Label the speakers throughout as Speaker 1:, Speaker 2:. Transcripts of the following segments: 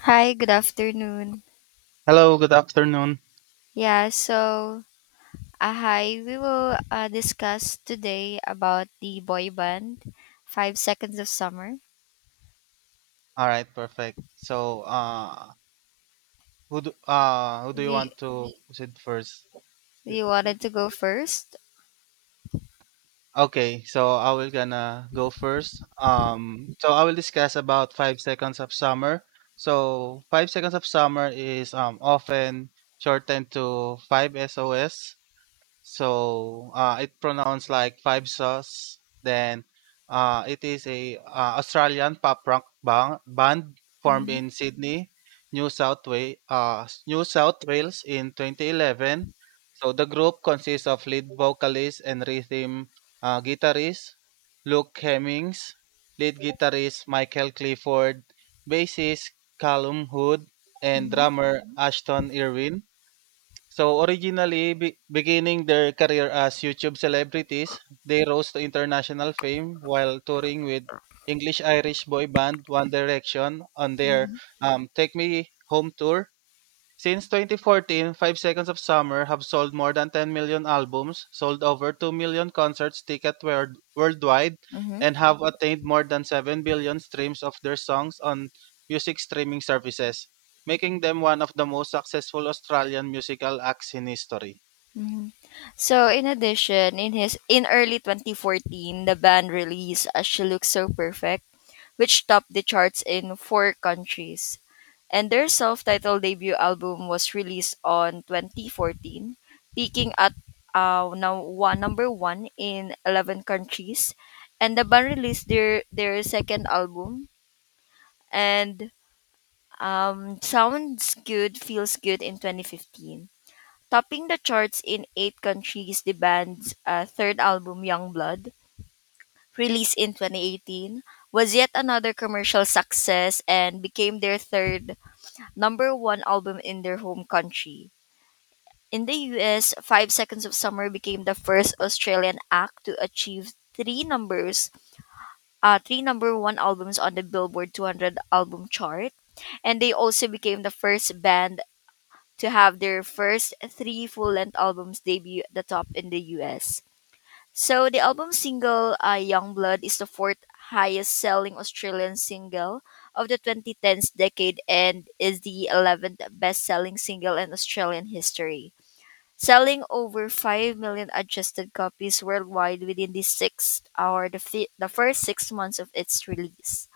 Speaker 1: Hi, good afternoon.
Speaker 2: Hello, good afternoon.
Speaker 1: Yeah, so hi, we will discuss today about the boy band, Five Seconds of Summer.
Speaker 2: All right, perfect. So, who do
Speaker 1: Do
Speaker 2: you
Speaker 1: you,
Speaker 2: want to proceed first?
Speaker 1: do
Speaker 2: Y-
Speaker 1: you
Speaker 2: y-
Speaker 1: wanted to go first?
Speaker 2: Okay, so I will gonna go first. So I will discuss about five seconds of summer. So five seconds of summer is often shortened to five SOS. So, it pronounced like Five Sauce. Then it is a Australian pop rock band formed
Speaker 1: Mm-hmm,
Speaker 2: in Sydney, New South Wales in 2011. So the group consists of lead vocalist and rhythm guitarist Luke Hemmings, lead guitarist Michael Clifford, bassist Callum Hood, and
Speaker 1: mm-hmm,
Speaker 2: drummer Ashton Irwin. So originally, beginning their career as YouTube celebrities, they rose to international fame while touring with English-Irish boy band One Direction on their
Speaker 1: mm-hmm,
Speaker 2: "Take Me Home" tour. Since 2014, Five Seconds of Summer have sold more than 10 million albums, sold over 2 million concerts ticket worldwide,
Speaker 1: mm-hmm,
Speaker 2: and have attained more than 7 billion streams of their songs on music streaming services, making them one of the most successful Australian musical acts in history.
Speaker 1: mm-hmm. So, in addition, in early 2014, the band released "As She Looks So Perfect," which topped the charts in four countries. And their self-titled debut album was released on 2014, peaking at number one in 11 countries. And the band released their second album, and Sounds Good, Feels Good in 2015. Topping the charts in eight countries, the band's third album, Young Blood, released in 2018, was yet another commercial success and became their third number one album in their home country. In the US, Five Seconds of Summer became the first Australian act to achieve three number one albums on the Billboard 200 album chart, and they also became the first band to have their first three full length albums debut at the top in the US. So the album single Young Blood is the fourth highest selling Australian single of the 2010s decade and is the 11th best selling single in Australian history, selling over 5 million adjusted copies worldwide within the sixth or the, fi- the first 6 months of its release.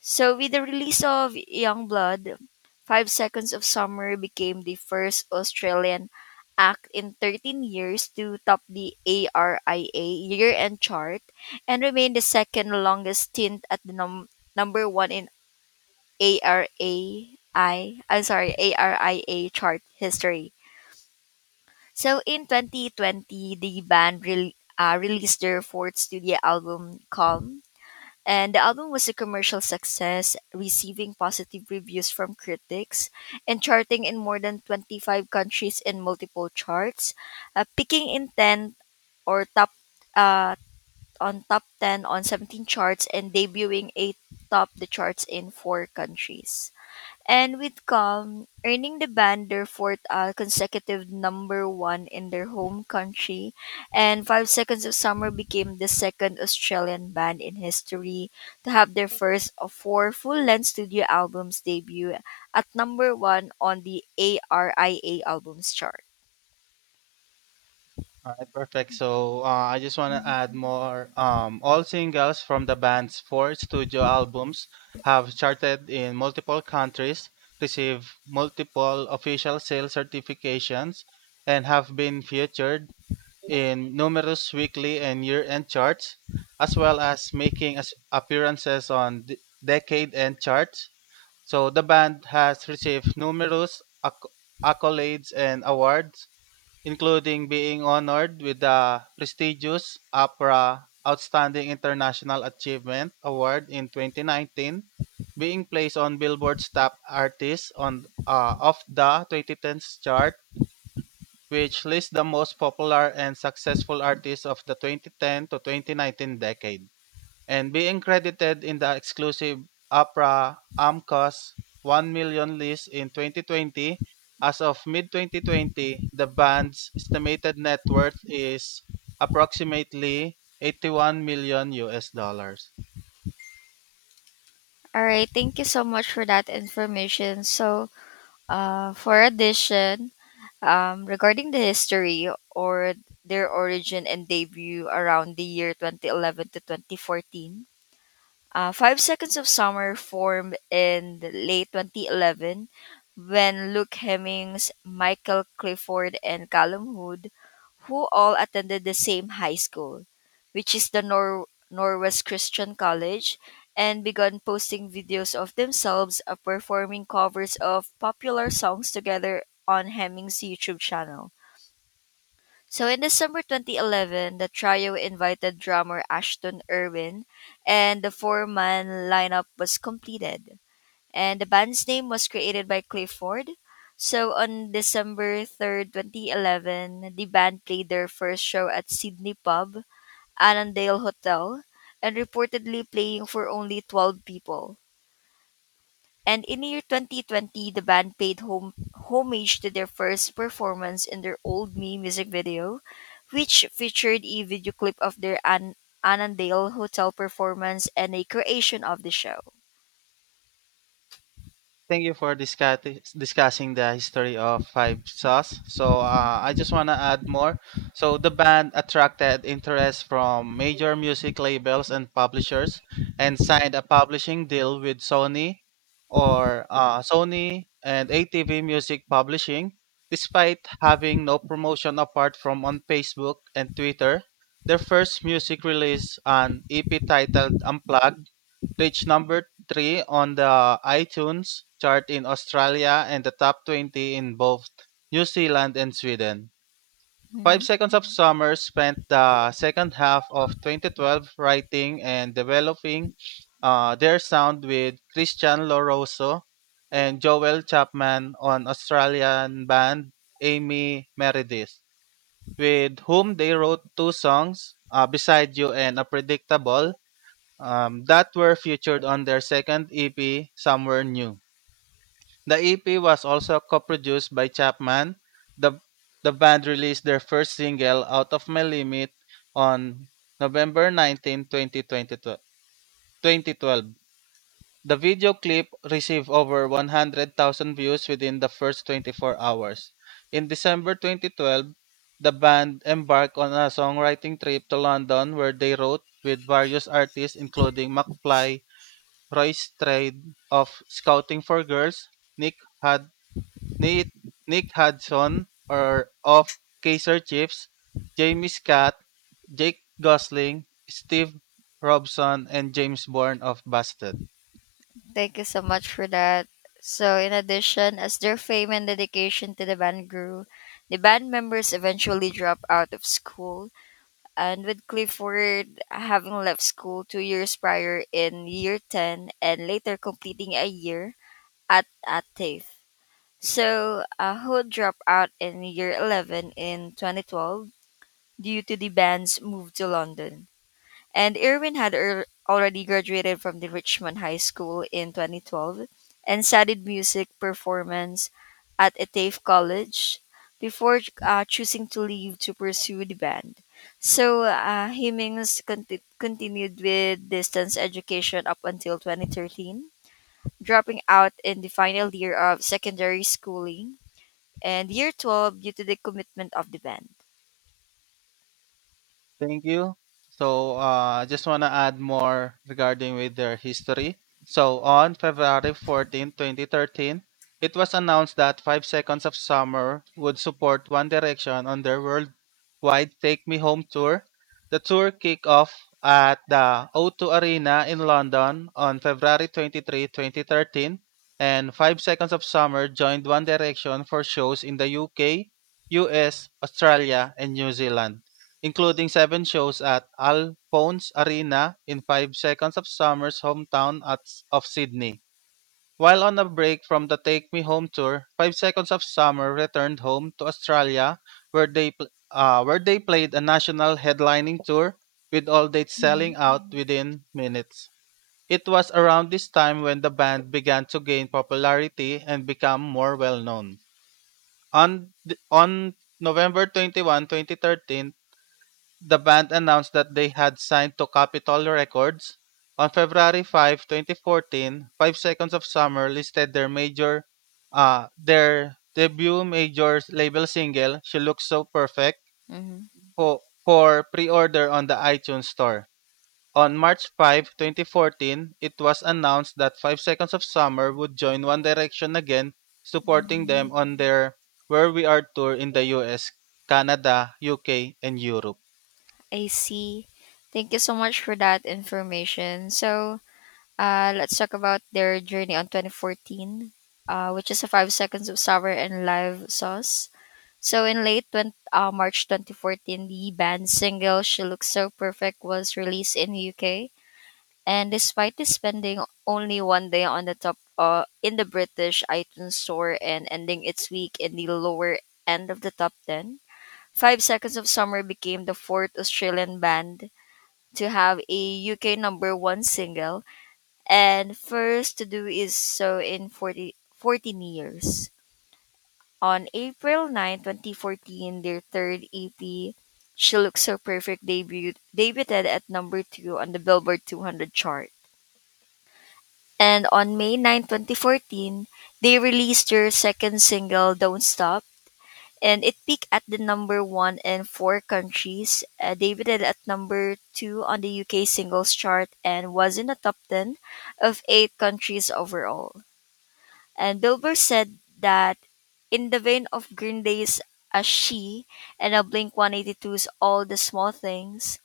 Speaker 1: So with the release of Youngblood, Five Seconds of Summer became the first Australian act in 13 years to top the ARIA year-end chart and remain the second longest stint at the number 1 in ARII I'm sorry, ARIA chart history. So in 2020, the band released their fourth studio album, Calm, and the album was a commercial success, receiving positive reviews from critics and charting in more than 25 countries in multiple charts, peaking in 10 or top uh, on top 10 on 17 charts and debuting 8 top the charts in 4 countries and with Calm earning the band their fourth consecutive number one in their home country, and Five Seconds of Summer became the second Australian band in history to have their first of four full-length studio albums debut at number one on the ARIA albums chart.
Speaker 2: All right, perfect. So, I just want to add more. All singles from the band's four studio albums have charted in multiple countries, received multiple official sales certifications, and have been featured in numerous weekly and year-end charts, as well as making appearances on decade-end charts. So the band has received numerous acc- accolades and awards, including being honored with the prestigious APRA Outstanding International Achievement Award in 2019, being placed on Billboard's Top Artists on of the 2010s chart, which lists the most popular and successful artists of the 2010 to 2019 decade, and being credited in the exclusive APRA AMCOS 1 million list in 2020. As of mid 2020, the band's estimated net worth is approximately 81 million US dollars.
Speaker 1: All right, thank you so much for that information. So, for addition, regarding the history or their origin and debut around the year 2011 to 2014, Five Seconds of Summer formed in the late 2011 when Luke Hemmings, Michael Clifford, and Callum Hood, who all attended the same high school, which is the Norwest Christian College, and began posting videos of themselves performing covers of popular songs together on Hemmings' YouTube channel. So in December 2011, the trio invited drummer Ashton Irwin, and the four-man lineup was completed. And the band's name was created by Clifford. So on December 3rd, 2011, the band played their first show at Sydney Pub, Annandale Hotel, and reportedly playing for only 12 people. And in the year 2020, the band paid homage to their first performance in their Old Me music video, which featured a video clip of their Annandale Hotel performance and a creation of the show.
Speaker 2: Thank you for discussing the history of Five Sauce. So, I just want to add more. So the band attracted interest from major music labels and publishers, and signed a publishing deal with Sony, or Sony and ATV Music Publishing. Despite having no promotion apart from on Facebook and Twitter, their first music release, an EP titled "Unplugged," reached number 3 on the iTunes chart in Australia and the top 20 in both New Zealand and Sweden. Five
Speaker 1: Mhm.
Speaker 2: Seconds of Summer spent the second half of 2012 writing and developing their sound with Christian Loroso and Joel Chapman on Australian band Amy Meredith, with whom they wrote two songs, Beside You and a predictable, that were featured on their second EP, Somewhere New. The EP was also co-produced by Chapman. The, the band released their first single, Out of My Limit, on November 19, 2012. The video clip received over 100,000 views within the first 24 hours. In December 2012, the band embarked on a songwriting trip to London where they wrote with various artists including McFly, Roy's trade of scouting for girls, Nick had Nick, Nick Hudson or of Kaiser Chiefs, Jamie Scott, Jake Gosling, Steve Robson, and James Bourne of Busted.
Speaker 1: Thank you so much for that. So, in addition, as their fame and dedication to the band grew, the band members eventually dropped out of school. And with Clifford having left school 2 years prior in year 10 and later completing a year at TAFE. So, who dropped out in year 11 in 2012 due to the band's move to London. And Irwin had already graduated from the Richmond High School in 2012 and studied music performance at a TAFE college before choosing to leave to pursue the band. So, Hemings continued with distance education up until 2013 dropping out in the final year of secondary schooling and year 12 due to the commitment of the band.
Speaker 2: Thank you. So, I just want to add more regarding with their history. So on February 14, 2013, it was announced that 5 Seconds of Summer would support One Direction on their worldwide Take Me Home tour. The tour kicked off at the O2 Arena in London on February 23, 2013, and 5 Seconds of Summer joined One Direction for shows in the UK, US, Australia, and New Zealand, including seven shows at Alphonse Arena in five seconds of summer's hometown of Sydney. While on a break from the Take Me Home tour, Five Seconds of Summer returned home to Australia, where they played a national headlining tour with all dates
Speaker 1: Mhm.
Speaker 2: selling out within minutes. It was around this time when the band began to gain popularity and become more well known. On November 21, 2013, the band announced that they had signed to Capitol Records. On February 5, 2014, Five Seconds of Summer listed their debut major label single She Looks So Perfect
Speaker 1: Mhm.
Speaker 2: for, pre-order on the iTunes store. On March 5, 2014, it was announced that Five Seconds of Summer would join One Direction again, supporting them on their Where We Are tour in the US, Canada, UK, and Europe.
Speaker 1: I see. Thank you so much for that information. So, let's talk about their journey on 2014, which is a five seconds of sour and live sauce. So, in late March 2014, the band's single "She Looks So Perfect" was released in the UK, and despite this spending only 1 day on the top in the British iTunes store and ending its week in the lower end of the top ten, Five Seconds of Summer became the fourth Australian band to have a UK number one single and first to do is so in 40 14 years. On April 9, 2014, their third EP, She Looks So Perfect, debuted at number two on the Billboard 200 chart. And on May 9, 2014, they released their second single, Don't Stop, and it peaked at the number one in four countries, debuted at number two on the UK singles chart, and was in the top 10 of eight countries overall. And Billboard said that in the vein of Green Day's As She and a Blink 182's All the Small Things,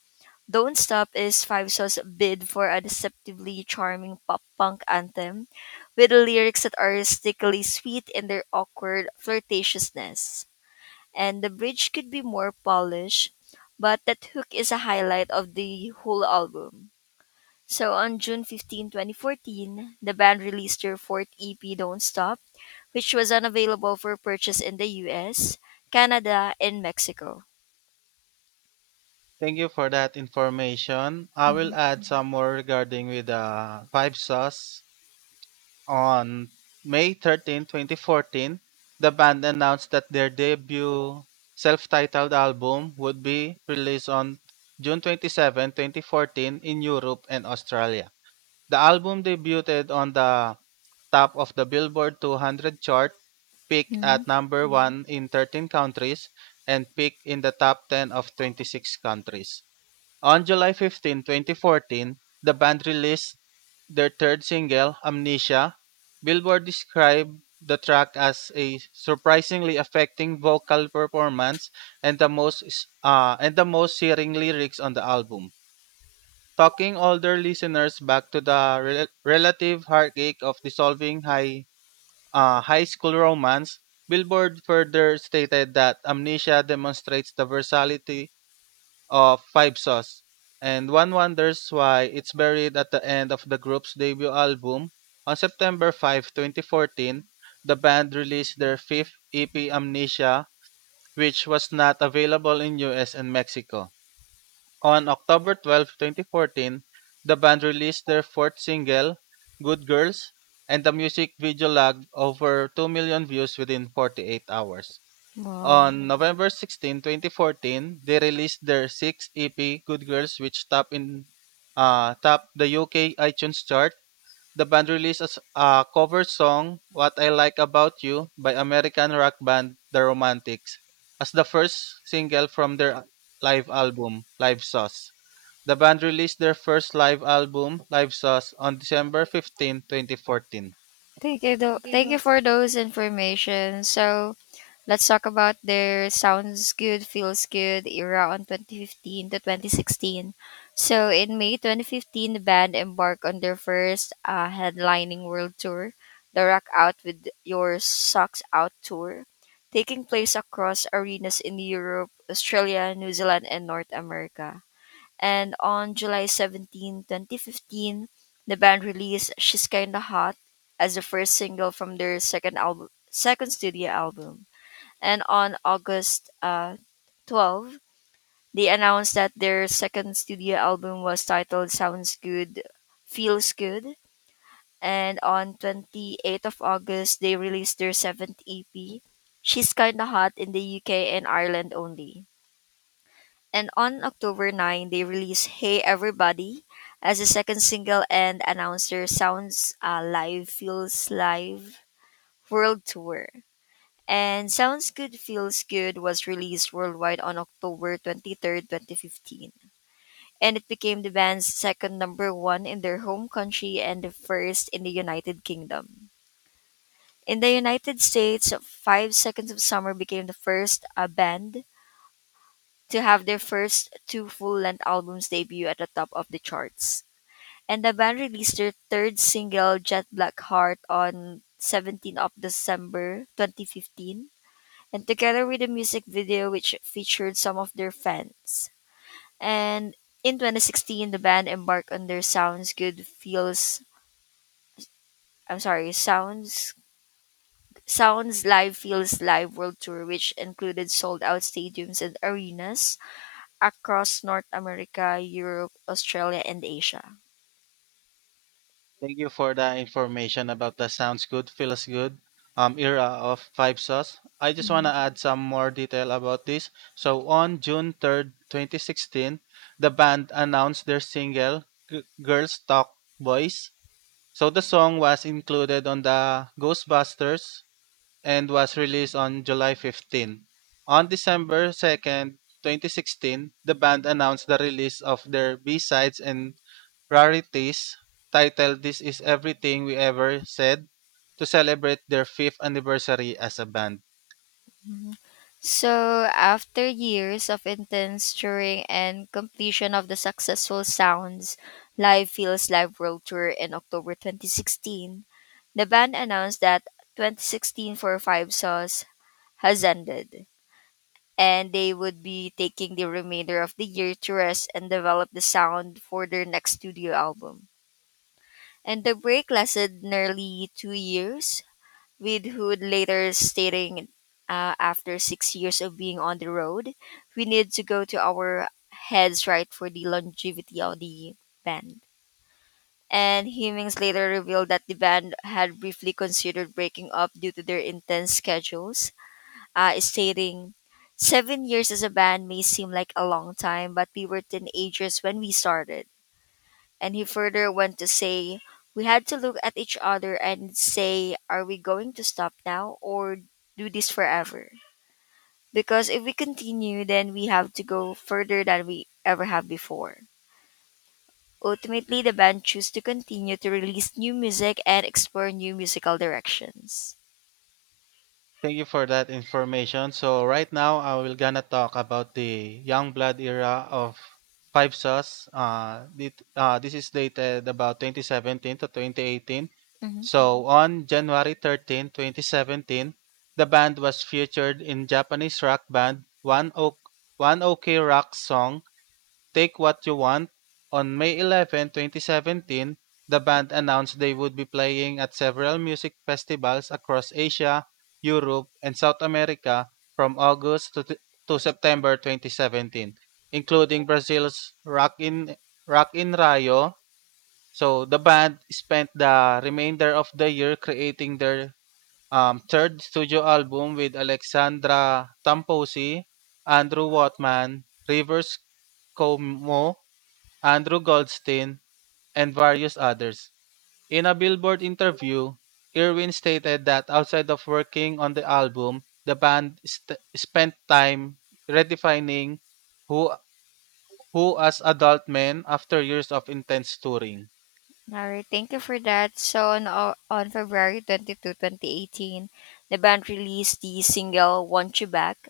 Speaker 1: don't Stop is Five Saw's bid for a deceptively charming pop punk anthem with lyrics that are stickily sweet in their awkward flirtatiousness. And the bridge could be more polished, but that hook is a highlight of the whole album. So on June 15, 2014, the band released their fourth EP, Don't Stop, which was unavailable for purchase in the US, Canada, and Mexico.
Speaker 2: Thank you for that information. I
Speaker 1: Mhm.
Speaker 2: will add some more regarding with the Five Sauce. On May 13, 2014, the band announced that their debut self-titled album would be released on June 27, 2014 in Europe and Australia. The album debuted on the top of the Billboard 200 chart, peaked
Speaker 1: Mhm.
Speaker 2: at number 1 in 13 countries, and peaked in the top 10 of 26 countries. On July 15, 2014, the band released their third single, Amnesia. Billboard described the track as a surprisingly affecting vocal performance and the most and the most searing lyrics on the album, talking older listeners back to the relative heartache of dissolving high school romance. Billboard further stated that Amnesia demonstrates the versatility of Five Sauce, and one wonders why it's buried at the end of the group's debut album. On September 5, 2014, the band released their fifth EP Amnesia, which was not available in US and Mexico. On October 12, 2014, the band released their fourth single, Good Girls, and the music video logged over 2 million views within 48 hours.
Speaker 1: Wow.
Speaker 2: On November 16, 2014, they released their sixth EP, Good Girls, which topped the UK iTunes chart. The band released a cover song, What I Like About You, by American rock band The Romantics, as the first single from their live album, Live Sauce. The band released their first live album, Live Sauce, on December 15, 2014.
Speaker 1: Thank you, though. Thank you for those information. So let's talk about their sounds good, feels good era on 2015 to 2016. So in May 2015, the band embarked on their first headlining world tour, the Rock Out with Your Socks Out tour, taking place across arenas in Europe, Australia, New Zealand, and North America. And on July 17, 2015, the band released She's Kinda Hot as the first single from their second album, second studio album. And on August 12, they announced that their second studio album was titled Sounds Good, Feels Good. And on 28th of August, they released their seventh EP, She's Kinda Hot in the UK and Ireland only and on October 9, they released Hey Everybody as a second single and announced their Sounds Live Feels Live World Tour. And Sounds Good Feels Good was released worldwide on October 23rd, 2015. And it became the band's second number one in their home country and the first in the United Kingdom. In the United States, Five Seconds of Summer became the first band to have their first two full-length albums debut at the top of the charts. And the band released their third single, Jet Black Heart, on 17 of December 2015, and together with a music video which featured some of their fans. And in 2016, the band embarked on their I'm sorry, Sounds Live Feels Live World Tour, which included sold out stadiums and arenas across North America, Europe, Australia, and Asia.
Speaker 2: Thank you for the information about the sounds good, feels good era of Five Sauce. I just want
Speaker 1: Mhm.
Speaker 2: to add some more detail about this. So, on June 3rd, 2016, the band announced their single, Girls Talk Boys. So, the song was included on the Ghostbusters and was released on July 15. On December 2nd, 2016, the band announced the release of their B-sides and rarities titled This Is Everything We Ever Said to celebrate their fifth anniversary as a band.
Speaker 1: Mhm. So, after years of intense touring and completion of the successful Sounds Live Feels Live World Tour in October 2016, the band announced that 2016 for Five Sauce has ended, and they would be taking the remainder of the year to rest and develop the sound for their next studio album. And the break lasted nearly 2 years, with Hood later stating, after 6 years of being on the road, we need to go to our heads right for the longevity of the band. And Hemings later revealed that the band had briefly considered breaking up due to their intense schedules, stating, "7 years as a band may seem like a long time, but we were teenagers when we started. And he further went to say, We had to look at each other and say, Are we going to stop now or do this forever? Because if we continue, then we have to go further than we ever have before. Ultimately, the band chose to continue to release new music and explore new musical directions.
Speaker 2: Thank you for that information. So right now, I will gonna talk about the young blood era of Five Sauce. This is dated about 2017 to 2018.
Speaker 1: Mhm.
Speaker 2: So on January 13, 2017, the band was featured in Japanese rock band One OK Rock song Take What You Want. On May 11, 2017, the band announced they would be playing at several music festivals across Asia, Europe, and South America from August to September 2017, including Brazil's Rock in Rio. So the band spent the remainder of the year creating their third studio album with Alexandra Tamposi, Andrew Watman, Rivers Como, Andrew Goldstein, and various others. In a Billboard interview, Irwin stated that outside of working on the album, the band spent time redefining who who as adult men after years of intense touring.
Speaker 1: All right, thank you for that. So on February 22, 2018, the band released the single Want You Back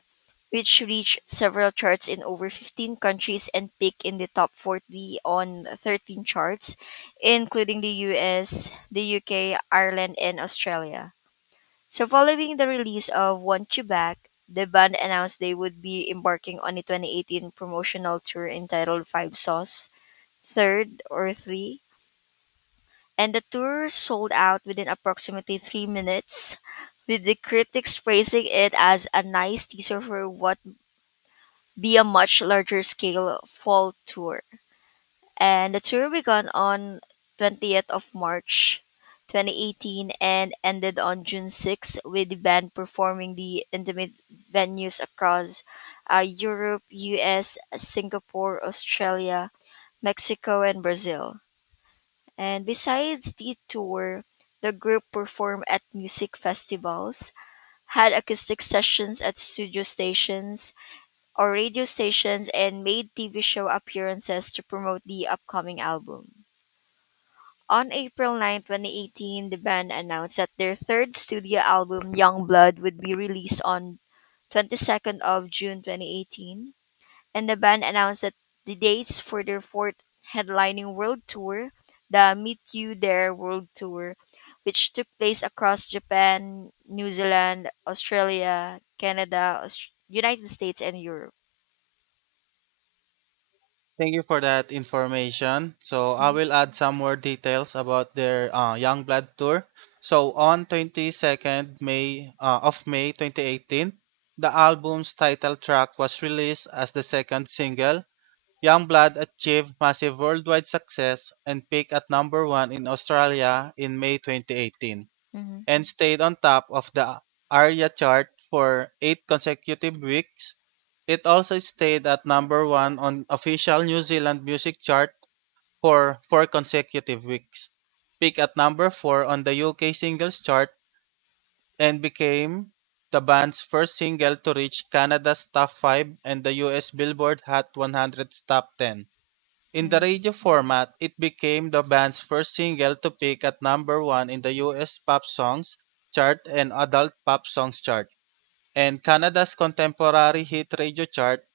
Speaker 1: which reached several charts in over 15 countries and peaked in the top 40 on 13 charts, including the US, the UK, Ireland, and Australia. So, following the release of Want You Back, the band announced they would be embarking on a 2018 promotional tour entitled Five Sauce, Third or Three, and the tour sold out within approximately 3 minutes, with the critics praising it as a nice teaser for what be a much larger scale fall tour. And the tour began on 20th of March 2018 and ended on June 6 with the band performing the intimate venues across Europe, US, Singapore, Australia, Mexico, and Brazil. And besides the tour, the group performed at music festivals, had acoustic sessions at studio stations, or radio stations and made TV show appearances to promote the upcoming album. On April 9, 2018, the band announced that their third studio album, Young Blood, would be released on 22nd of June 2018, and the band announced that the dates for their fourth headlining world tour, the Meet You There World Tour, which took place across Japan, New Zealand, Australia, Canada, United States, and Europe.
Speaker 2: Thank you for that information. So I
Speaker 1: Mhm.
Speaker 2: will add some more details about their Young Blood tour. So on 22nd May uh, of May 2018, the album's title track was released as the second single. Youngblood achieved massive worldwide success and peaked at number 1 in Australia in May 2018,
Speaker 1: Mhm.
Speaker 2: and stayed on top of the ARIA chart for 8 consecutive weeks. It also stayed at number 1 on official New Zealand music chart for 4 consecutive weeks. Peaked at number 4 on the UK singles chart and became the band's first single to reach Canada's top 5 and the US Billboard Hot 100's top 10. In the
Speaker 1: Mhm.
Speaker 2: radio format, it became the band's first single to peak at number one in the US Pop Songs chart and Adult Pop Songs chart, and Canada's contemporary hit radio chart.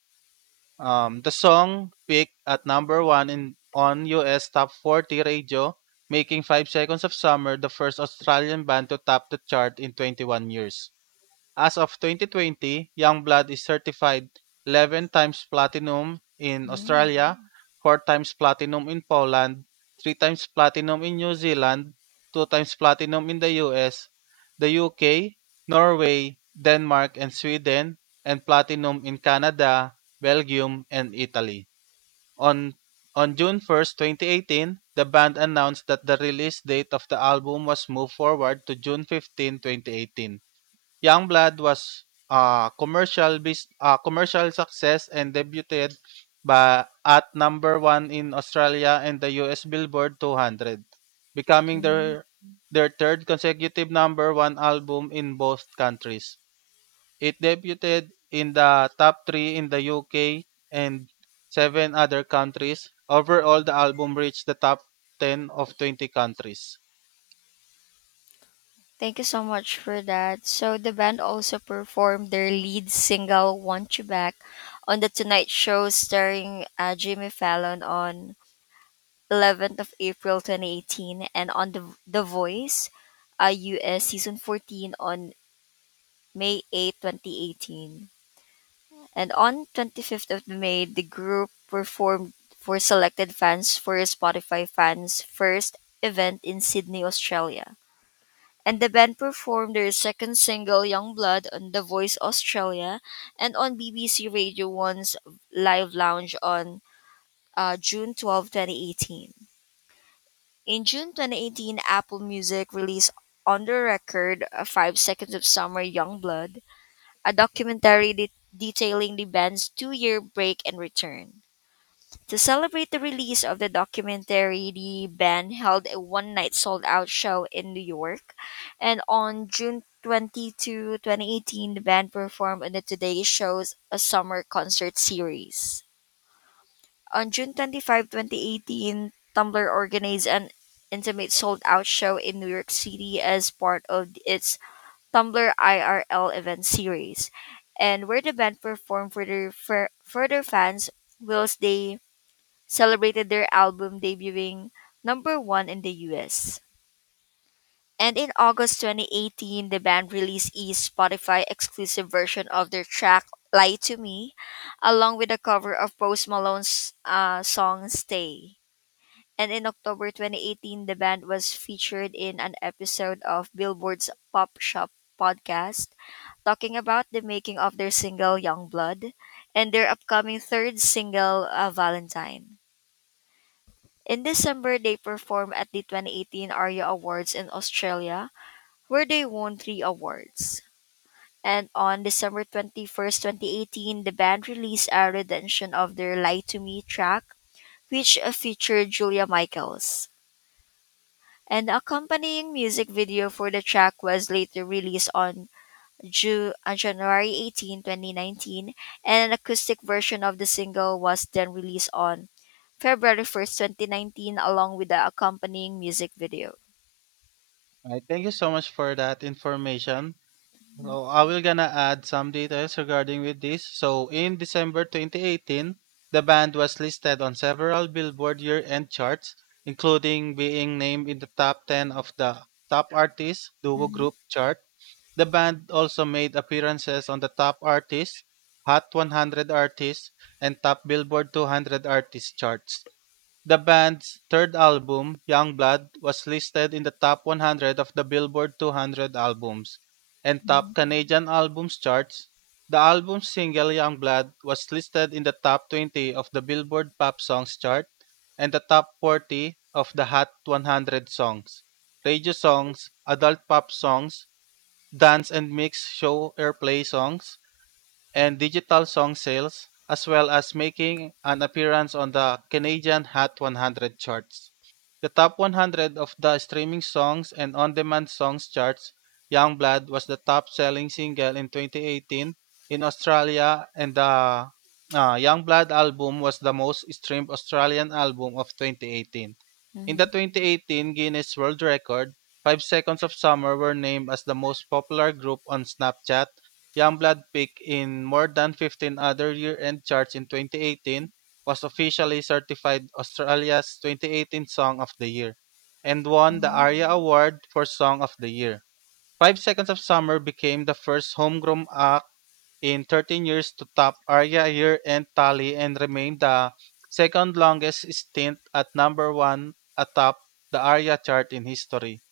Speaker 2: The song peaked at number one in on US Top 40 radio, making Five Seconds of Summer the first Australian band to top the chart in 21 years. As of 2020, Youngblood is certified 11 times platinum in Australia, 4 times platinum in Poland, 3 times platinum in New Zealand, 2 times platinum in the US, the UK, Norway, Denmark, and Sweden, and platinum in Canada, Belgium, and Italy. On on June 1st, 2018, the band announced that the release date of the album was moved forward to June 15, 2018. Youngblood was a commercial success and debuted ba at number 1 in Australia and the US Billboard 200, becoming
Speaker 1: Mhm.
Speaker 2: their third consecutive number 1 album in both countries. It debuted in the top 3 in the UK and 7 other countries. Overall, the album reached the top 10 of 20 countries.
Speaker 1: Thank you so much for that. So the band also performed their lead single "Want You Back" on the Tonight Show, starring Jimmy Fallon on 11th of April 2018, and on the Voice, US season 14 on May 8, 2018. And on 25th of May, the group performed for selected fans for a Spotify Fans First event in Sydney, Australia. And the band performed their second single Youngblood on The Voice Australia and on BBC Radio 1's Live Lounge on June 12, 2018. In June 2018, Apple Music released On the Record 5 Seconds of Summer Youngblood, a documentary detailing the band's two-year break and return. To celebrate the release of the documentary, the band held a one night sold out show in New York. And on June 22, 2018, the band performed on the Today Show's A Summer Concert Series. On June 25, 2018, Tumblr organized an intimate sold out show in New York City as part of its Tumblr IRL event series, and where the band performed for their further fans whilst they celebrated their album debuting number one in the US. And in August 2018, the band released a Spotify exclusive version of their track Lie to Me, along with a cover of Post Malone's song Stay. And in October 2018, the band was featured in an episode of Billboard's Pop Shop podcast, talking about the making of their single Young Blood and their upcoming third single, Valentine. In December, they performed at the 2018 ARIA Awards in Australia, where they won three awards. And on December 21st, 2018, the band released a rendition of their Lie to Me track, which featured Julia Michaels. An accompanying music video for the track was later released on on January 18, 2019, and an acoustic version of the single was then released on February 1st, 2019, along with the accompanying music video.
Speaker 2: Alright, thank you so much for that information. So I will gonna add some details regarding with this. So in December 2018, the band was listed on several Billboard year-end charts, including being named in the top 10 of the Top Artist Duo Group chart. The band also made appearances on the Top Artist, Hot 100 Artists, and Top Billboard 200 Artists charts. The band's third album, "Youngblood", was listed in the top 100 of the Billboard 200 albums and top Canadian albums charts. The album's single "Youngblood" was listed in the top 20 of the Billboard Pop Songs chart and the top 40 of the Hot 100 songs, radio songs, adult pop songs, dance and mix show airplay songs, and digital song sales, as well as making an appearance on the Canadian Hot 100 charts. The top 100 of the streaming songs and on demand songs charts, Youngblood was the top selling single in 2018 in Australia, and the Youngblood album was the most streamed Australian album of 2018. In the 2018 Guinness World Record, Five Seconds of Summer were named as the most popular group on Snapchat. Youngblood peaked in more than 15 other year-end charts in 2018, was officially certified Australia's 2018 Song of the Year, and won the ARIA Award for Song of the Year. Five Seconds of Summer became the first homegrown act in 13 years to top ARIA year-end tally and remained the second longest stint at number one atop the ARIA chart in history.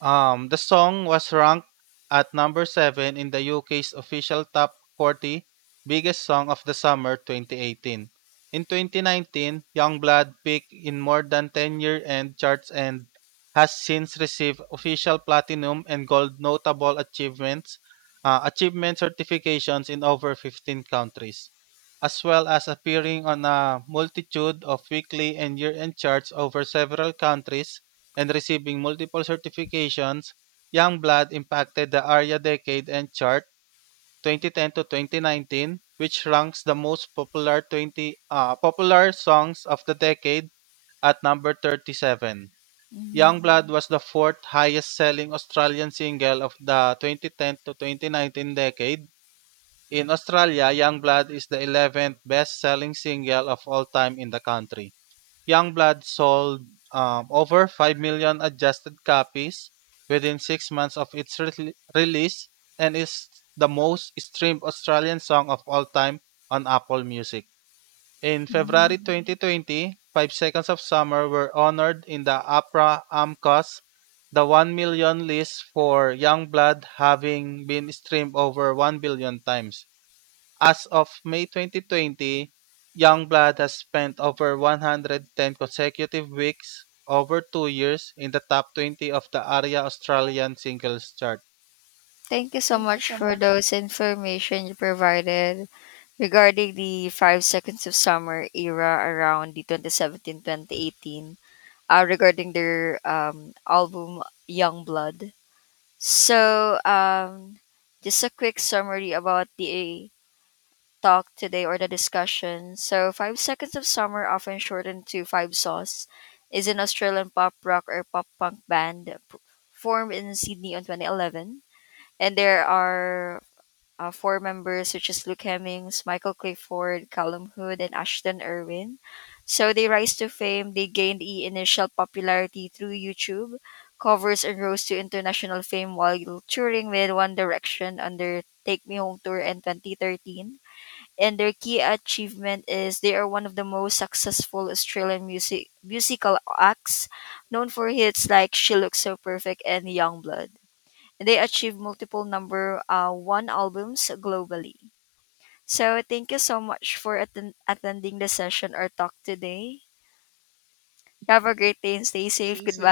Speaker 2: The song was ranked at number 7 in the UK's official Top 40 Biggest Song of the Summer 2018. In 2019, Youngblood peaked in more than 10 year end charts and has since received official platinum and gold notable achievements, achievement certifications in over 15 countries, as well as appearing on a multitude of weekly and year end charts over several countries and receiving multiple certifications. Youngblood impacted the ARIA Decade and Chart 2010 to 2019, which ranks the most popular 20 popular songs of the decade at number 37. Youngblood was the fourth highest selling Australian single of the 2010 to 2019 decade. In Australia, Youngblood is the 11th best selling single of all time in the country. Youngblood sold over 5 million adjusted copies within 6 months of its release and is the most streamed Australian song of all time on Apple Music. In February 2020, Five Seconds of Summer were honored in the APRA AMCOS, the 1 million list for Youngblood having been streamed over 1 billion times. As of May 2020, Youngblood has spent over 110 consecutive weeks over 2 years in the top 20 of the ARIA Australian Singles Chart.
Speaker 1: Thank you so much for those information you provided regarding the five seconds of summer era around the 2017 2018 regarding their album Young Blood. So, um, just a quick summary about the talk today or the discussion. So, Five Seconds of Summer, often shortened to Five Sauce, is an Australian pop rock or pop punk formed in Sydney in 2011. And there are four members, which is Luke Hemmings, Michael Clifford, Callum Hood, and Ashton Irwin. So they rise to fame. They gained initial popularity through YouTube covers and rose to international fame while touring with One Direction on their Take Me Home tour in 2013. And their key achievement is they are one of the most successful Australian musical acts, known for hits like "She Looks So Perfect" and "Youngblood." They achieved multiple number one albums globally. So thank you so much for attending the session or talk today. Have a great day and stay safe. Goodbye.